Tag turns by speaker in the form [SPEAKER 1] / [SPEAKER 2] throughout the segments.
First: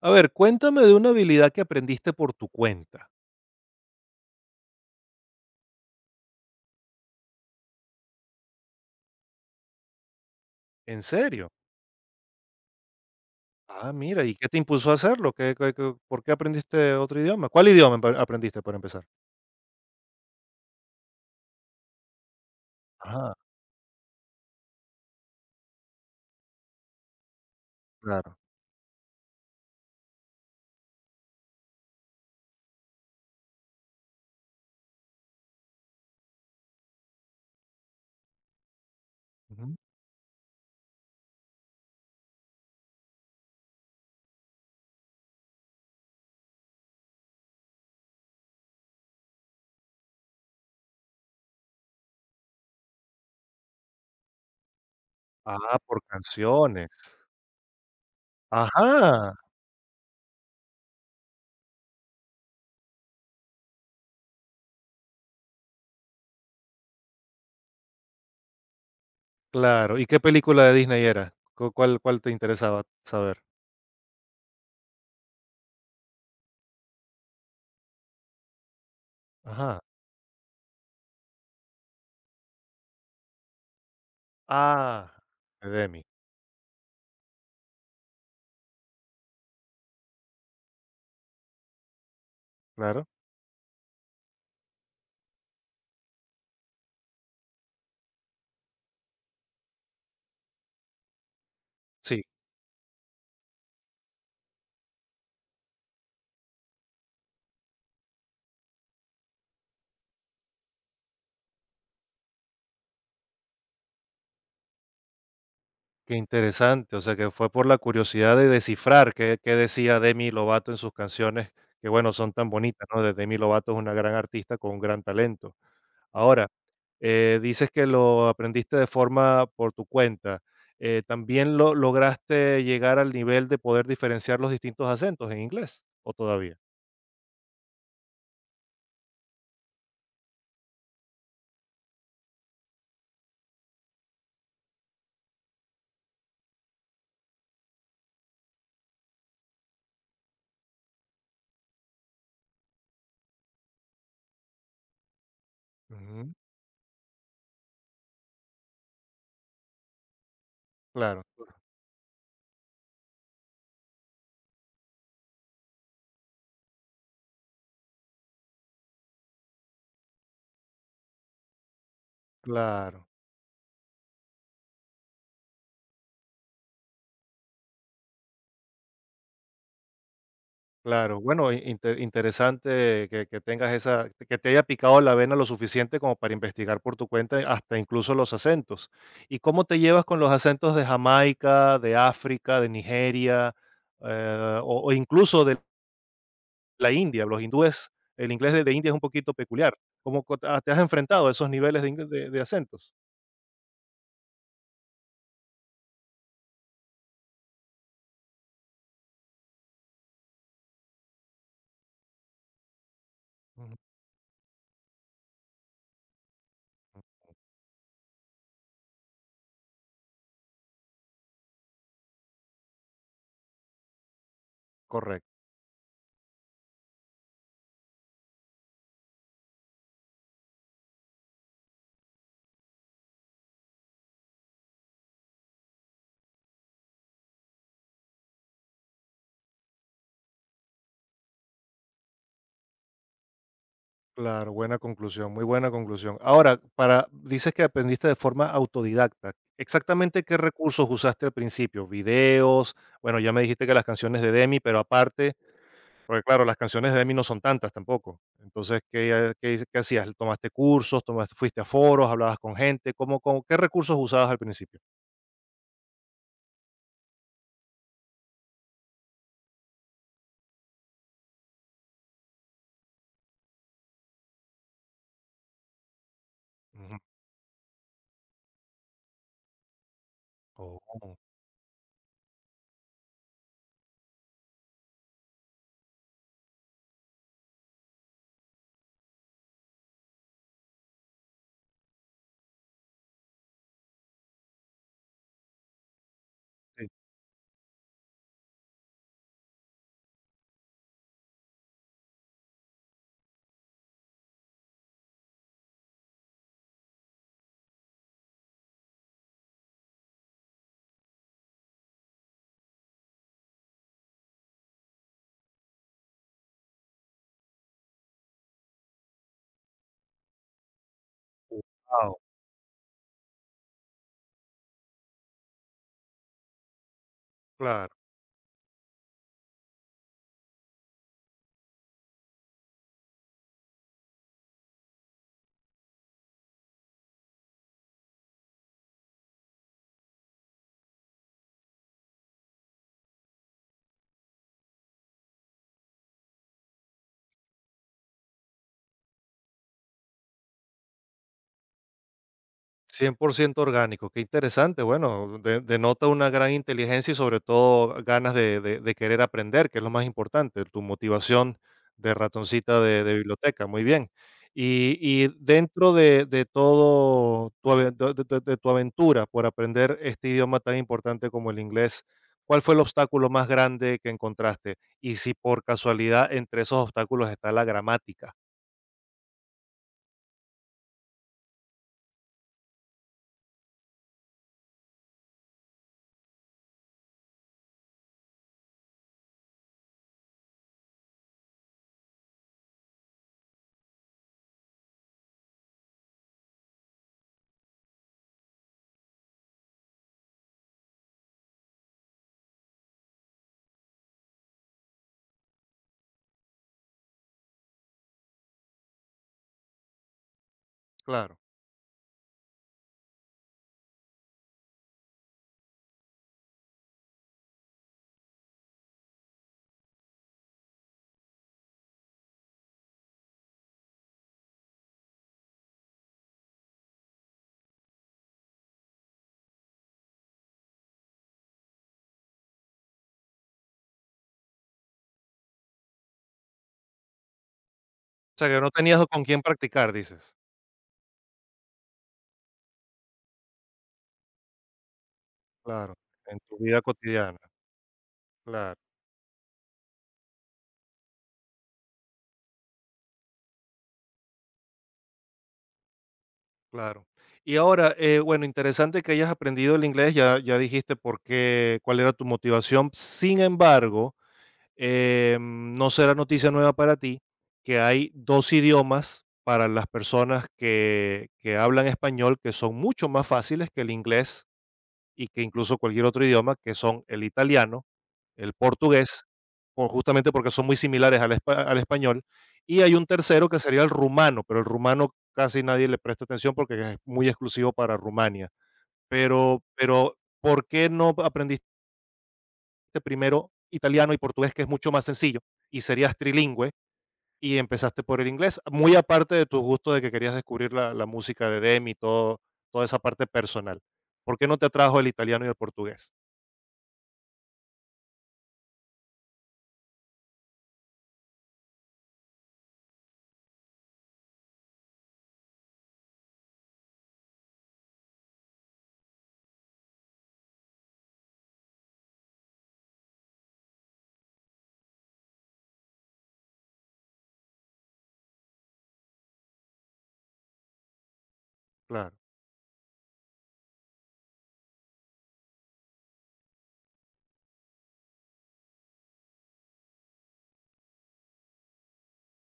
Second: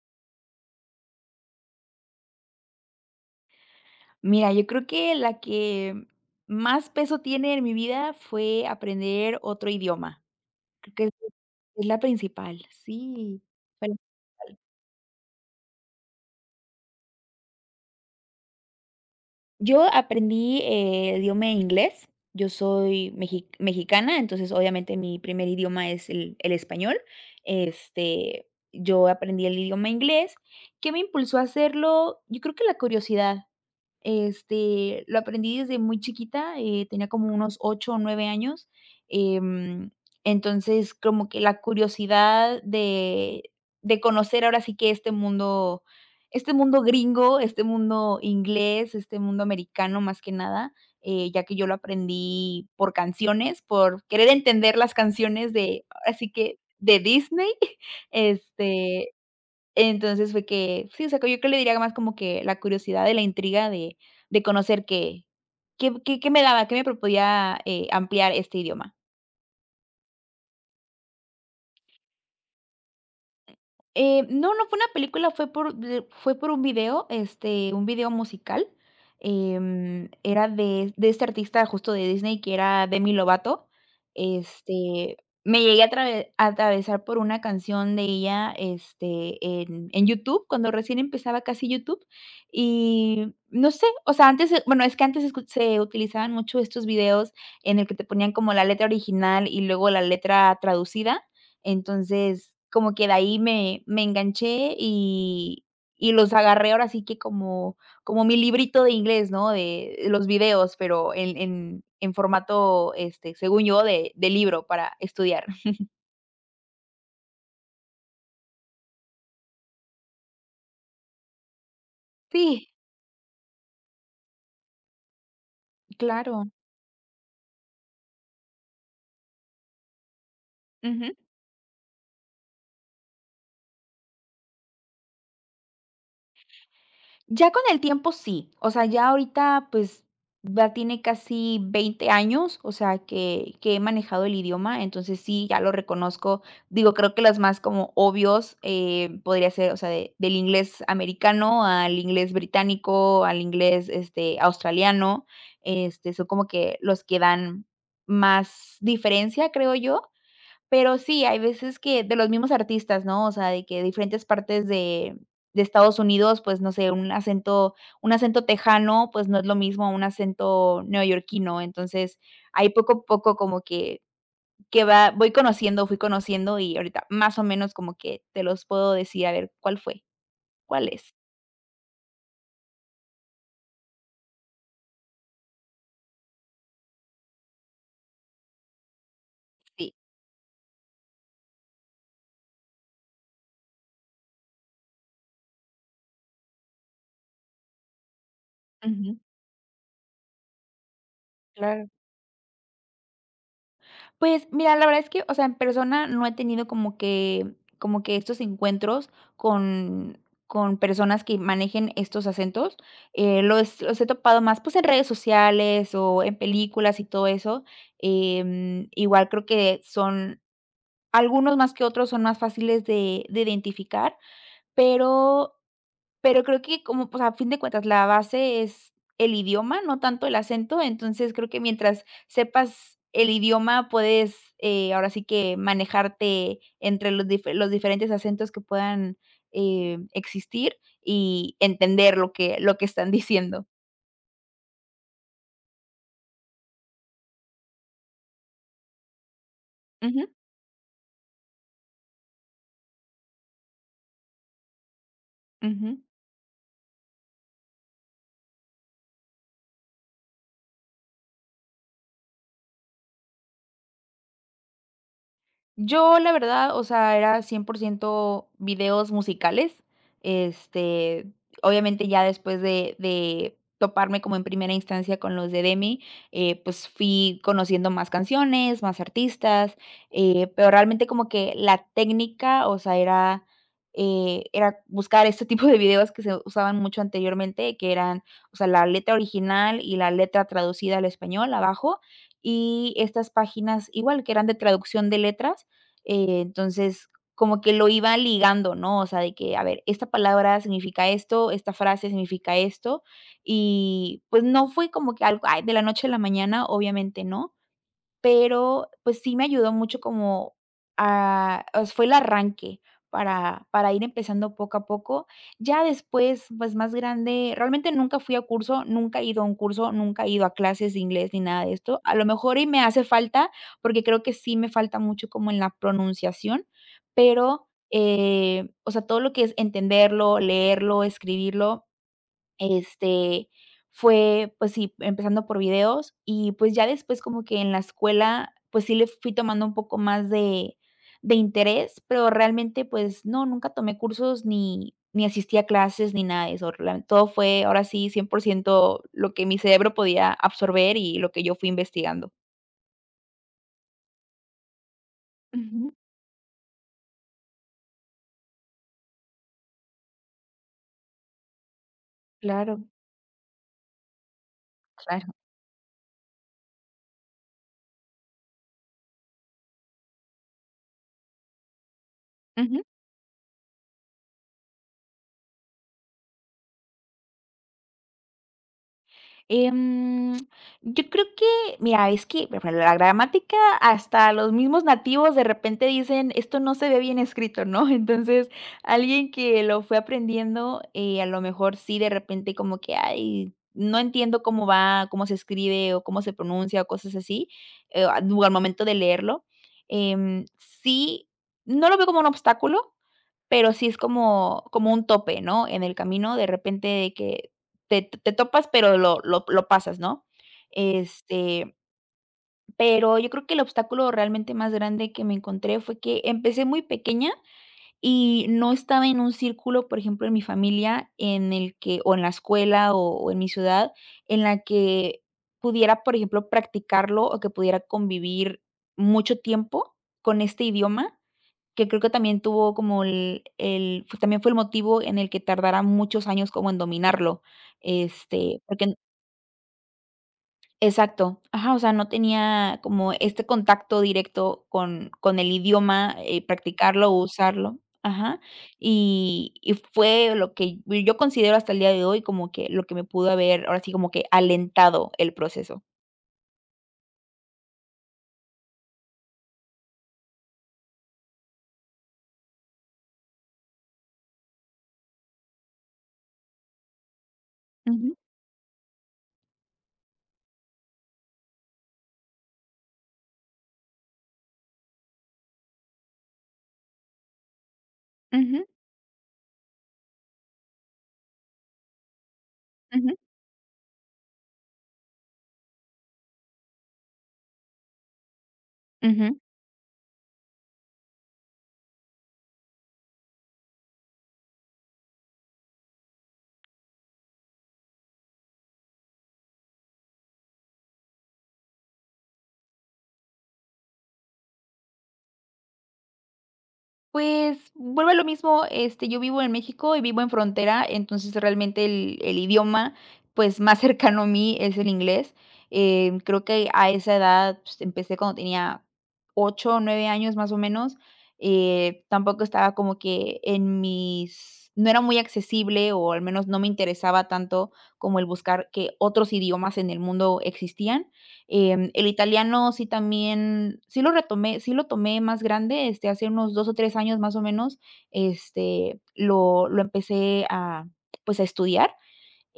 [SPEAKER 1] A ver, cuéntame de una habilidad que aprendiste por tu cuenta.
[SPEAKER 2] Mira, yo creo que la que más peso tiene en mi vida fue aprender otro idioma. Creo
[SPEAKER 1] ¿En
[SPEAKER 2] que es
[SPEAKER 1] serio?
[SPEAKER 2] es la principal, sí, fue
[SPEAKER 1] Ah,
[SPEAKER 2] la
[SPEAKER 1] mira, ¿y qué te
[SPEAKER 2] principal.
[SPEAKER 1] impulsó a hacerlo? ¿Qué, por qué aprendiste otro idioma? ¿Cuál idioma aprendiste para empezar?
[SPEAKER 2] Yo aprendí, el idioma inglés. Yo soy
[SPEAKER 1] Ah,
[SPEAKER 2] mexicana, entonces, obviamente, mi primer idioma es el español.
[SPEAKER 1] claro.
[SPEAKER 2] Este, yo aprendí el idioma inglés. ¿Qué me impulsó a hacerlo? Yo creo que la curiosidad. Lo aprendí desde muy chiquita, tenía como unos 8 o 9 años.
[SPEAKER 1] Ujú.
[SPEAKER 2] Em, entonces, como que la curiosidad de conocer ahora sí que este mundo gringo, este mundo inglés, este mundo americano, más que nada, ya que yo lo aprendí por canciones, por querer entender las canciones
[SPEAKER 1] Ah,
[SPEAKER 2] de
[SPEAKER 1] por
[SPEAKER 2] así que
[SPEAKER 1] canciones.
[SPEAKER 2] de Disney. este
[SPEAKER 1] Ajá,
[SPEAKER 2] entonces fue que sí, o sea, yo creo que le diría más como que la curiosidad y la intriga de conocer qué me daba, qué me podía, ampliar este idioma.
[SPEAKER 1] claro. ¿Y qué película de Disney era? ¿Cuál, cuál te interesaba saber?
[SPEAKER 2] No, no fue una película, fue por de fue por un video, un video musical.
[SPEAKER 1] Ajá.
[SPEAKER 2] Era de este artista justo de Disney que era Demi Lovato.
[SPEAKER 1] Ah,
[SPEAKER 2] Este, me
[SPEAKER 1] de
[SPEAKER 2] llegué
[SPEAKER 1] Demi,
[SPEAKER 2] a atravesar por una canción de ella, en YouTube, cuando recién empezaba casi YouTube.
[SPEAKER 1] claro.
[SPEAKER 2] Y no sé, o sea, antes, bueno, es que antes escu se utilizaban mucho estos videos en el que te ponían como la letra original y luego la letra traducida.
[SPEAKER 1] Sí.
[SPEAKER 2] Entonces, como que de ahí me enganché y los agarré ahora sí que como mi librito de inglés, ¿no? De los videos, pero en formato, según yo, de libro para estudiar.
[SPEAKER 1] Qué interesante, o sea, que fue por la curiosidad de descifrar qué, qué decía Demi Lovato en sus canciones, que bueno, son tan
[SPEAKER 2] Sí,
[SPEAKER 1] bonitas, ¿no? De Demi Lovato es una gran artista con un gran talento. Ahora,
[SPEAKER 2] claro.
[SPEAKER 1] dices que lo aprendiste de forma por tu cuenta. ¿
[SPEAKER 2] Ujú.
[SPEAKER 1] ¿también lograste llegar al nivel de poder diferenciar los distintos acentos en inglés? ¿O todavía?
[SPEAKER 2] Ya con el tiempo sí, o sea, ya ahorita, pues, ya tiene casi 20 años, o sea, que he manejado el idioma. Entonces sí, ya lo reconozco. Digo, creo que los más como obvios, podría ser, o sea, de del inglés americano al inglés británico, al inglés, australiano. Son
[SPEAKER 1] Ujú.
[SPEAKER 2] como que los que dan más diferencia, creo yo. Pero
[SPEAKER 1] Claro,
[SPEAKER 2] sí, hay veces que de los mismos artistas, ¿no? O sea, de que diferentes partes de Estados Unidos, pues, no sé, un acento tejano, pues, no es lo mismo a un acento neoyorquino. Entonces, ahí poco a
[SPEAKER 1] claro.
[SPEAKER 2] poco como que va voy conociendo, fui conociendo y ahorita más o menos como que te los puedo decir. A ver, ¿cuál fue? ¿Cuál es?
[SPEAKER 1] Claro, bueno, interesante que tengas esa, que te haya picado la vena lo suficiente como para investigar por tu cuenta, hasta incluso los acentos. ¿Y cómo te
[SPEAKER 2] Sí.
[SPEAKER 1] llevas con los acentos de Jamaica, de África, de Nigeria, o incluso de la India? Los hindúes, el inglés de India es un
[SPEAKER 2] Ujú.
[SPEAKER 1] poquito peculiar. ¿ Te has enfrentado a esos niveles
[SPEAKER 2] Claro.
[SPEAKER 1] de, de acentos?
[SPEAKER 2] Pues mira, la verdad es que, o sea, en persona no he tenido como que estos encuentros con con personas que manejen estos acentos,
[SPEAKER 1] Ujú.
[SPEAKER 2] los he topado más, pues, en redes sociales o en películas y todo eso. Igual creo que son algunos más que otros son más fáciles de identificar,
[SPEAKER 1] Correcto.
[SPEAKER 2] pero creo que como, pues, a fin de cuentas, la base es el idioma, no tanto el acento. Entonces, creo que mientras sepas el idioma, puedes, ahora sí que manejarte entre los diferentes acentos que puedan, existir y entender lo que están diciendo.
[SPEAKER 1] Claro, buena conclusión, muy buena conclusión. Ahora, para dices que aprendiste de forma autodidacta. Exactamente
[SPEAKER 2] Ujú,
[SPEAKER 1] qué recursos usaste al principio, videos, bueno, ya me dijiste que las canciones de Demi, pero aparte,
[SPEAKER 2] ujú.
[SPEAKER 1] porque claro, las canciones de Demi no son tantas tampoco. Entonces, ¿qué, qué, qué hacías? ¿Tomaste cursos? Tomaste, ¿fuiste a foros, hablabas con gente? ¿Cómo, qué recursos usabas al principio?
[SPEAKER 2] Yo, la verdad, o sea, era 100% videos musicales. Este, obviamente, ya después de toparme como en primera instancia con los de Demi, pues,
[SPEAKER 1] Ujú.
[SPEAKER 2] fui conociendo más canciones, más artistas, pero
[SPEAKER 1] Oh,
[SPEAKER 2] realmente como que la técnica, o sea, era buscar este tipo de videos que se usaban mucho anteriormente, que eran, o sea, la letra original y la letra traducida al español abajo, y estas páginas igual, que eran de traducción de letras,
[SPEAKER 1] sí.
[SPEAKER 2] entonces, como que lo iba ligando, ¿no? O sea, de que, a ver, esta palabra significa esto, esta frase significa esto. Y pues no fue como que algo, ay, de la noche a la mañana, obviamente no, pero, pues, sí me ayudó mucho como a os fue el arranque para ir empezando poco a poco. Ya después, pues, más grande, realmente nunca fui a curso, nunca he ido a un curso, nunca he ido a clases de inglés ni nada de esto. A
[SPEAKER 1] Wao,
[SPEAKER 2] lo mejor y me hace falta, porque creo que sí me falta mucho como en la pronunciación, pero,
[SPEAKER 1] claro.
[SPEAKER 2] o sea, todo lo que es entenderlo, leerlo, escribirlo, este, fue, pues sí, empezando por videos y, pues, ya después como que en la escuela, pues sí le fui tomando un poco más de interés, pero realmente, pues no, nunca tomé cursos ni asistí a clases ni nada de eso. Real Todo fue ahora sí 100% lo que mi cerebro podía absorber y lo que yo fui investigando.
[SPEAKER 1] Cien por ciento orgánico, qué interesante. Bueno,
[SPEAKER 2] Ujú,
[SPEAKER 1] denota una gran inteligencia y sobre todo ganas de, de querer aprender, que es lo más importante, tu motivación de ratoncita
[SPEAKER 2] claro,
[SPEAKER 1] de biblioteca. Muy bien.
[SPEAKER 2] claro.
[SPEAKER 1] Y dentro de todo tu, de, de tu aventura por aprender este idioma tan importante como el inglés, ¿cuál fue el obstáculo más grande que encontraste? Y si por casualidad entre esos obstáculos está la gramática.
[SPEAKER 2] Em, yo creo que, mira, es que, por ejemplo, la gramática, hasta los mismos nativos de repente dicen, esto no se ve bien escrito, ¿no? Entonces, alguien que lo fue aprendiendo, a lo mejor sí, de repente como que, ay, no entiendo cómo va, cómo se escribe o cómo se pronuncia o cosas así, al momento de leerlo. Sí, no lo veo como un obstáculo, pero sí es como un tope, ¿no? En el camino, de repente, de que te topas, pero lo pasas, ¿no?
[SPEAKER 1] Claro.
[SPEAKER 2] Este, pero yo creo que el obstáculo realmente más grande que me encontré fue que empecé muy pequeña y no estaba en un círculo, por ejemplo, en mi familia, en el que o en la escuela, o en mi ciudad, en la que pudiera, por ejemplo, practicarlo o que pudiera convivir mucho tiempo con este idioma, que creo que también tuvo como también fue el motivo en el que tardara muchos años como en dominarlo,
[SPEAKER 1] O sea, que no
[SPEAKER 2] porque.
[SPEAKER 1] tenías con quién practicar, dices.
[SPEAKER 2] Exacto. Ajá, o sea, no tenía como este contacto directo con el
[SPEAKER 1] Claro,
[SPEAKER 2] idioma,
[SPEAKER 1] en tu vida
[SPEAKER 2] practicarlo,
[SPEAKER 1] cotidiana,
[SPEAKER 2] usarlo. Ajá.
[SPEAKER 1] claro,
[SPEAKER 2] Y fue lo que yo considero hasta el día de hoy como que lo que me pudo haber, ahora sí, como que alentado el proceso.
[SPEAKER 1] claro. Y ahora, bueno, interesante que hayas aprendido el inglés, ya, ya dijiste por qué, cuál era tu motivación. Sin embargo, no será noticia nueva para ti que hay
[SPEAKER 2] Ujú,
[SPEAKER 1] dos idiomas para las personas que hablan español que son mucho más fáciles que el inglés y que incluso cualquier otro idioma, que son el italiano, el
[SPEAKER 2] ujú,
[SPEAKER 1] portugués, justamente porque son muy similares al, al español, y hay un
[SPEAKER 2] ujú,
[SPEAKER 1] tercero que sería el rumano, pero el rumano casi nadie le presta atención porque es muy exclusivo para Rumania.
[SPEAKER 2] ujú.
[SPEAKER 1] Pero, ¿por qué no aprendiste primero italiano y portugués, que es mucho más sencillo, y serías trilingüe, y empezaste por el inglés? Muy aparte de tu gusto de que querías descubrir la, la música de Demi y todo, toda esa parte personal. ¿Por qué no te atrajo el italiano y el portugués?
[SPEAKER 2] Pues, vuelve a lo mismo, yo vivo en México y vivo en frontera. Entonces realmente el idioma, pues, más cercano a mí es el inglés. Creo que a esa edad, pues, empecé cuando tenía 8 o 9 años, más o menos, tampoco estaba como que en mis no era muy accesible, o al menos no me interesaba tanto como el buscar que otros idiomas en el mundo existían. El
[SPEAKER 1] Claro.
[SPEAKER 2] italiano sí también, sí lo retomé, sí lo tomé más grande, hace unos 2 o 3 años más o menos, lo empecé a, pues, a estudiar.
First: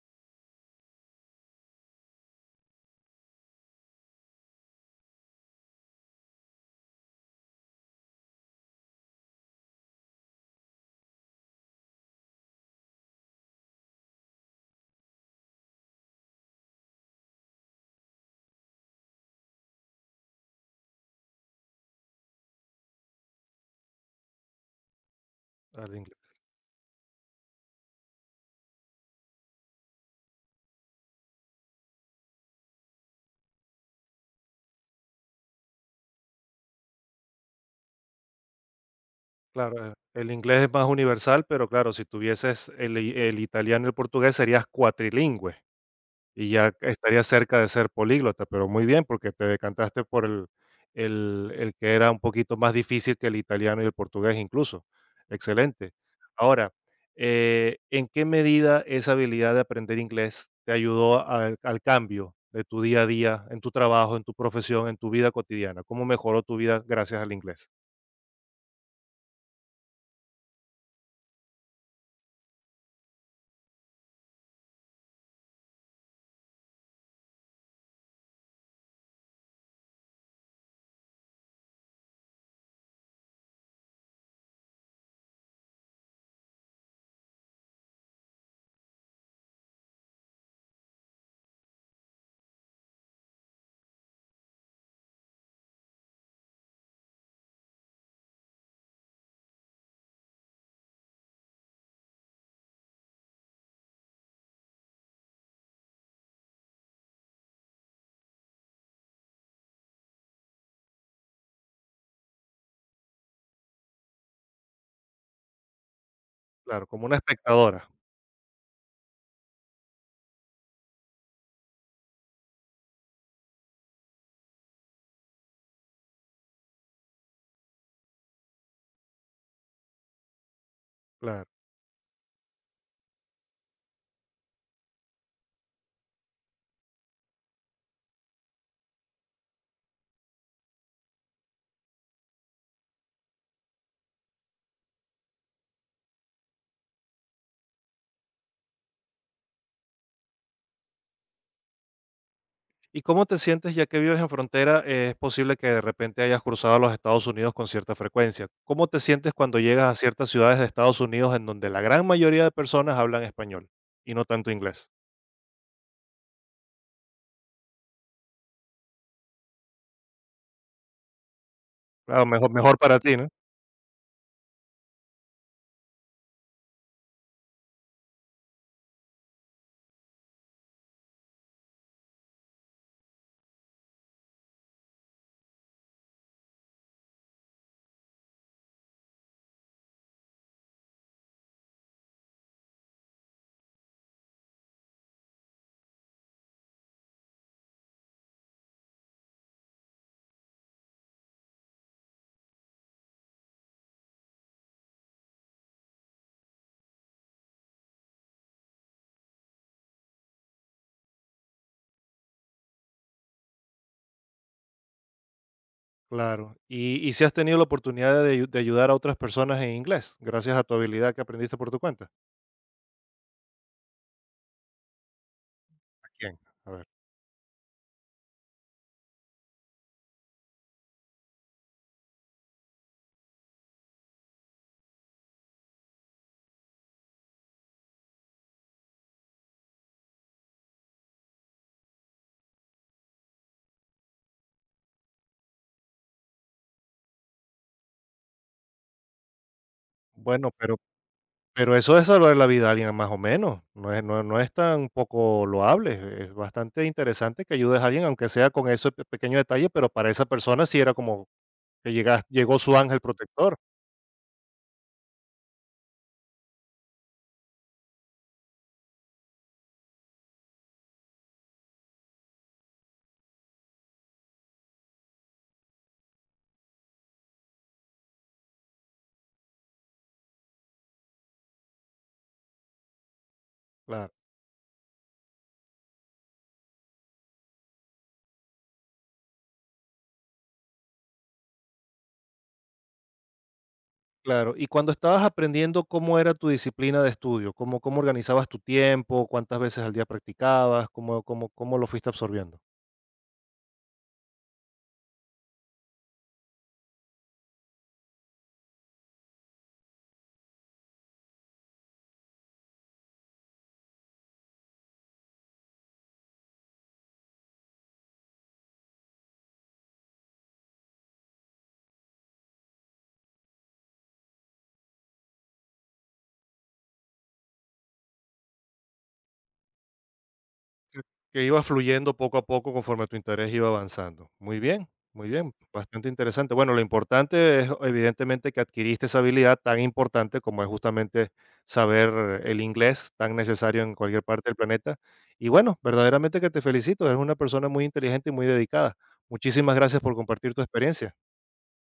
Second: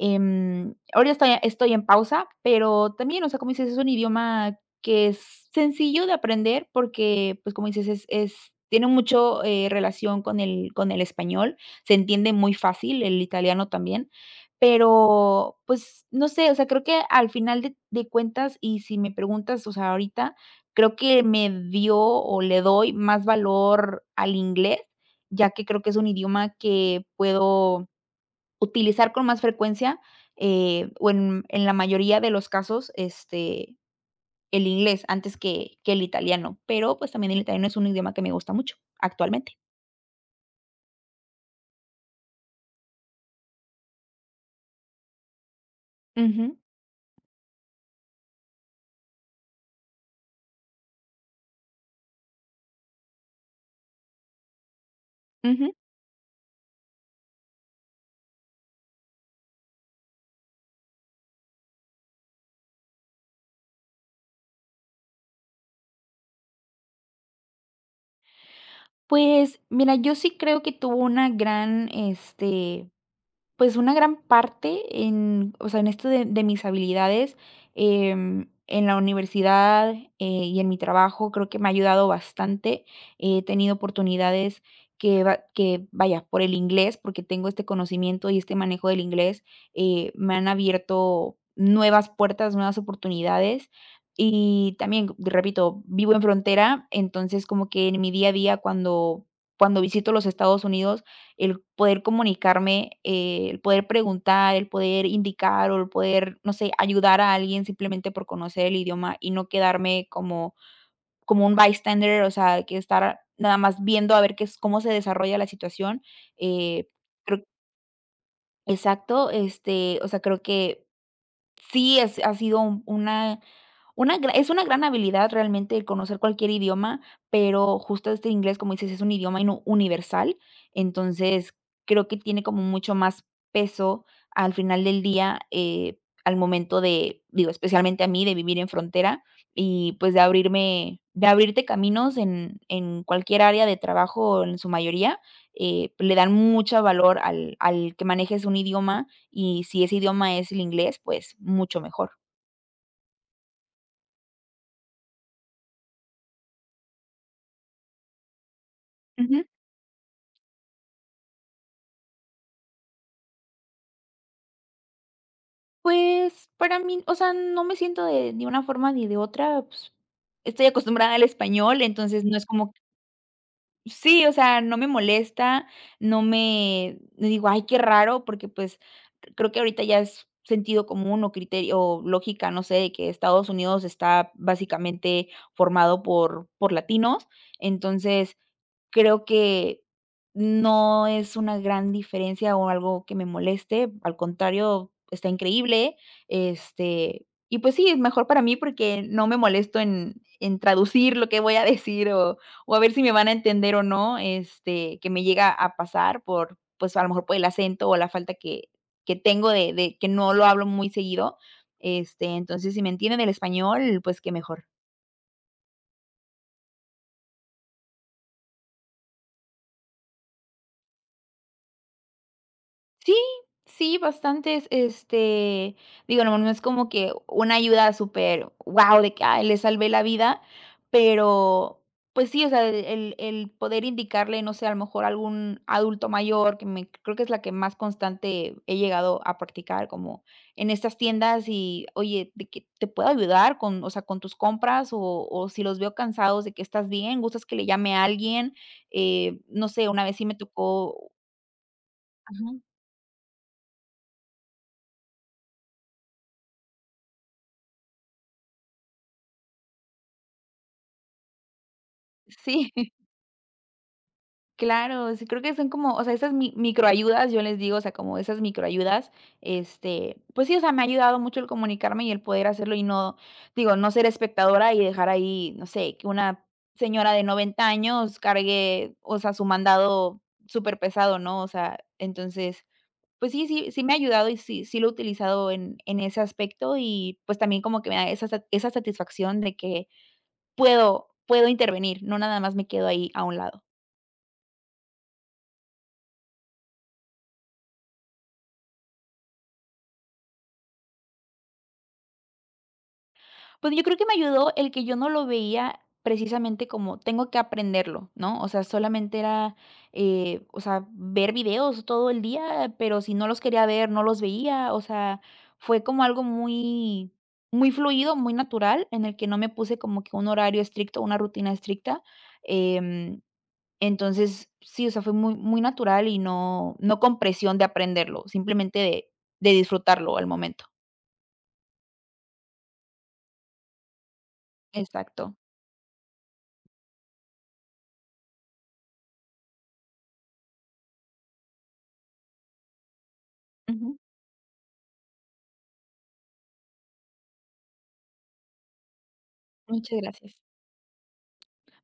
[SPEAKER 2] Ahora estoy en pausa, pero también, o sea, como dices, es un idioma que es sencillo de aprender porque, pues, como dices, es tiene mucho, relación con el español, se entiende muy fácil, el italiano también. Pero, pues, no sé, o sea, creo que al final de cuentas, y si me preguntas, o sea, ahorita, creo que me dio o le doy más valor al inglés, ya que creo que es
[SPEAKER 1] Al
[SPEAKER 2] un
[SPEAKER 1] ingle
[SPEAKER 2] idioma que puedo utilizar con más frecuencia, o en la mayoría de los casos, el inglés antes que el italiano, pero, pues, también el italiano es un idioma que me gusta mucho actualmente.
[SPEAKER 1] Claro, el inglés es más universal, pero claro, si tuvieses el i el italiano y el portugués serías cuatrilingüe y
[SPEAKER 2] Ujú,
[SPEAKER 1] ya estarías cerca de ser políglota, pero muy bien, porque te decantaste por el que era un poquito más difícil que el italiano y el portugués incluso.
[SPEAKER 2] ujú.
[SPEAKER 1] Excelente. Ahora, ¿en qué medida esa habilidad de aprender inglés te ayudó al cambio de tu día a día, en tu trabajo, en tu profesión, en tu vida cotidiana? ¿Cómo mejoró tu vida gracias al inglés?
[SPEAKER 2] Pues, mira, yo sí creo que tuvo una gran, pues, una gran parte en, o sea, en esto de mis habilidades, en la universidad, y en mi trabajo, creo que me ha ayudado bastante. He tenido oportunidades vaya, por el inglés, porque tengo este conocimiento y este manejo del inglés, me han abierto nuevas puertas, nuevas oportunidades. Y también, repito, vivo en frontera, entonces como que en mi día a día cuando visito los Estados Unidos, el poder comunicarme, el poder preguntar, el poder indicar o el poder, no sé, ayudar a alguien simplemente por conocer el idioma y no quedarme como un bystander, o sea, que estar nada más viendo a ver qué es cómo se desarrolla la situación, eh,
[SPEAKER 1] Claro, como una
[SPEAKER 2] creo.
[SPEAKER 1] espectadora.
[SPEAKER 2] Exacto, o sea, creo que sí es ha sido un una gra es una gran habilidad realmente el conocer cualquier idioma, pero justo este inglés, como dices, es un idioma inu universal.
[SPEAKER 1] Claro.
[SPEAKER 2] Entonces creo que tiene como mucho más peso al final del día, al momento de, digo, especialmente a mí, de vivir en frontera y, pues, de abrirte caminos en cualquier área de trabajo, en su mayoría, le dan mucho valor al que manejes un idioma y si ese idioma es el inglés, pues, mucho mejor.
[SPEAKER 1] ¿Y cómo te sientes ya que vives en frontera? Es posible que de repente hayas cruzado a los Estados Unidos con cierta frecuencia. ¿Cómo te sientes cuando llegas a ciertas ciudades de Estados Unidos en donde la gran mayoría de personas hablan español y no tanto inglés?
[SPEAKER 2] Pues, para mí, o sea, no me siento de ni una forma ni de otra, pues, estoy acostumbrada al español, entonces
[SPEAKER 1] Claro,
[SPEAKER 2] no es
[SPEAKER 1] mejor,
[SPEAKER 2] como.
[SPEAKER 1] mejor para ti, ¿no?
[SPEAKER 2] Sí, o sea, no me molesta, no digo: "Ay, qué raro", porque, pues, creo que ahorita ya es sentido común o criterio o lógica, no sé, de que Estados Unidos está básicamente formado por latinos. Entonces, creo que no es una gran diferencia o algo que me moleste, al contrario, está increíble, y pues sí, es mejor para mí porque no me molesto en traducir lo que voy a decir o a ver si me van a entender o no, que me llega a pasar por, pues, a lo mejor por el acento o la falta que tengo de que no lo hablo muy seguido, entonces, si me entienden el español, pues, qué mejor.
[SPEAKER 1] Claro. Y, y si has tenido la oportunidad de, de ayudar a otras personas en inglés, ¿gracias a tu habilidad que aprendiste por tu cuenta?
[SPEAKER 2] Sí, sí, bastantes,
[SPEAKER 1] ¿A
[SPEAKER 2] digo, no,
[SPEAKER 1] quién?
[SPEAKER 2] no es
[SPEAKER 1] A ver.
[SPEAKER 2] como que una ayuda súper guau, de que, ay, le salvé la vida, pero, pues sí, o sea, el poder indicarle, no sé, a lo mejor algún adulto mayor, que me creo que es la que más constante he llegado a practicar, como en estas tiendas y, oye, de que te puedo ayudar con, o sea, con tus compras o si los veo cansados de que estás bien, gustas que le llame a alguien, no sé, una vez sí me
[SPEAKER 1] Bueno, pero
[SPEAKER 2] tocó.
[SPEAKER 1] Pero eso es salvar la
[SPEAKER 2] Ajá,
[SPEAKER 1] vida a alguien más o menos, no es, no, no es tan poco loable, es bastante interesante que ayudes a alguien, aunque sea con ese pequeño detalle, pero para esa persona sí era como que llegas, llegó
[SPEAKER 2] sí.
[SPEAKER 1] su ángel protector,
[SPEAKER 2] Claro, sí, creo que son como, o sea, esas mi microayudas, yo les digo, o sea, como esas microayudas, pues sí, o sea, me ha ayudado mucho el comunicarme y el poder hacerlo y no, digo, no ser espectadora y dejar ahí, no sé, que una señora de 90 años cargue, o sea, su mandado súper pesado, ¿no? O sea, entonces, pues sí, sí, sí me ha
[SPEAKER 1] claro,
[SPEAKER 2] ayudado y sí, sí lo he utilizado en ese aspecto y pues también como que me da esa, esa satisfacción de que puedo, puedo intervenir, no nada más me quedo ahí a un lado.
[SPEAKER 1] claro. Y cuando estabas aprendiendo, ¿cómo era tu disciplina de estudio? ¿Cómo, cómo organizabas tu tiempo? ¿Cuántas veces al día practicabas? ¿Cómo, cómo, cómo lo fuiste absorbiendo?
[SPEAKER 2] Pues yo creo que me ayudó el que yo no lo veía precisamente como tengo que aprenderlo, ¿no? O sea, solamente era, o sea, ver videos todo el día, pero si no los quería ver, no los veía, o sea, fue como algo muy, muy fluido, muy natural, en el que no me puse como que un horario estricto, una rutina estricta. em, entonces sí, o sea, fue muy, muy natural y no, no con presión de aprenderlo, simplemente de disfrutarlo al momento.
[SPEAKER 1] Que iba fluyendo poco a poco conforme tu interés iba avanzando. Muy
[SPEAKER 2] Exacto.
[SPEAKER 1] bien, bastante interesante. Bueno, lo importante es evidentemente que adquiriste esa habilidad tan importante como es justamente saber el inglés, tan necesario en
[SPEAKER 2] Ujú,
[SPEAKER 1] cualquier parte del planeta. Y bueno, verdaderamente que te felicito, eres una persona muy inteligente y muy dedicada. Muchísimas
[SPEAKER 2] muchas
[SPEAKER 1] gracias por
[SPEAKER 2] gracias.
[SPEAKER 1] compartir tu experiencia.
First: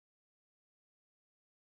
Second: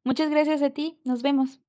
[SPEAKER 2] Muchas gracias a ti, nos vemos.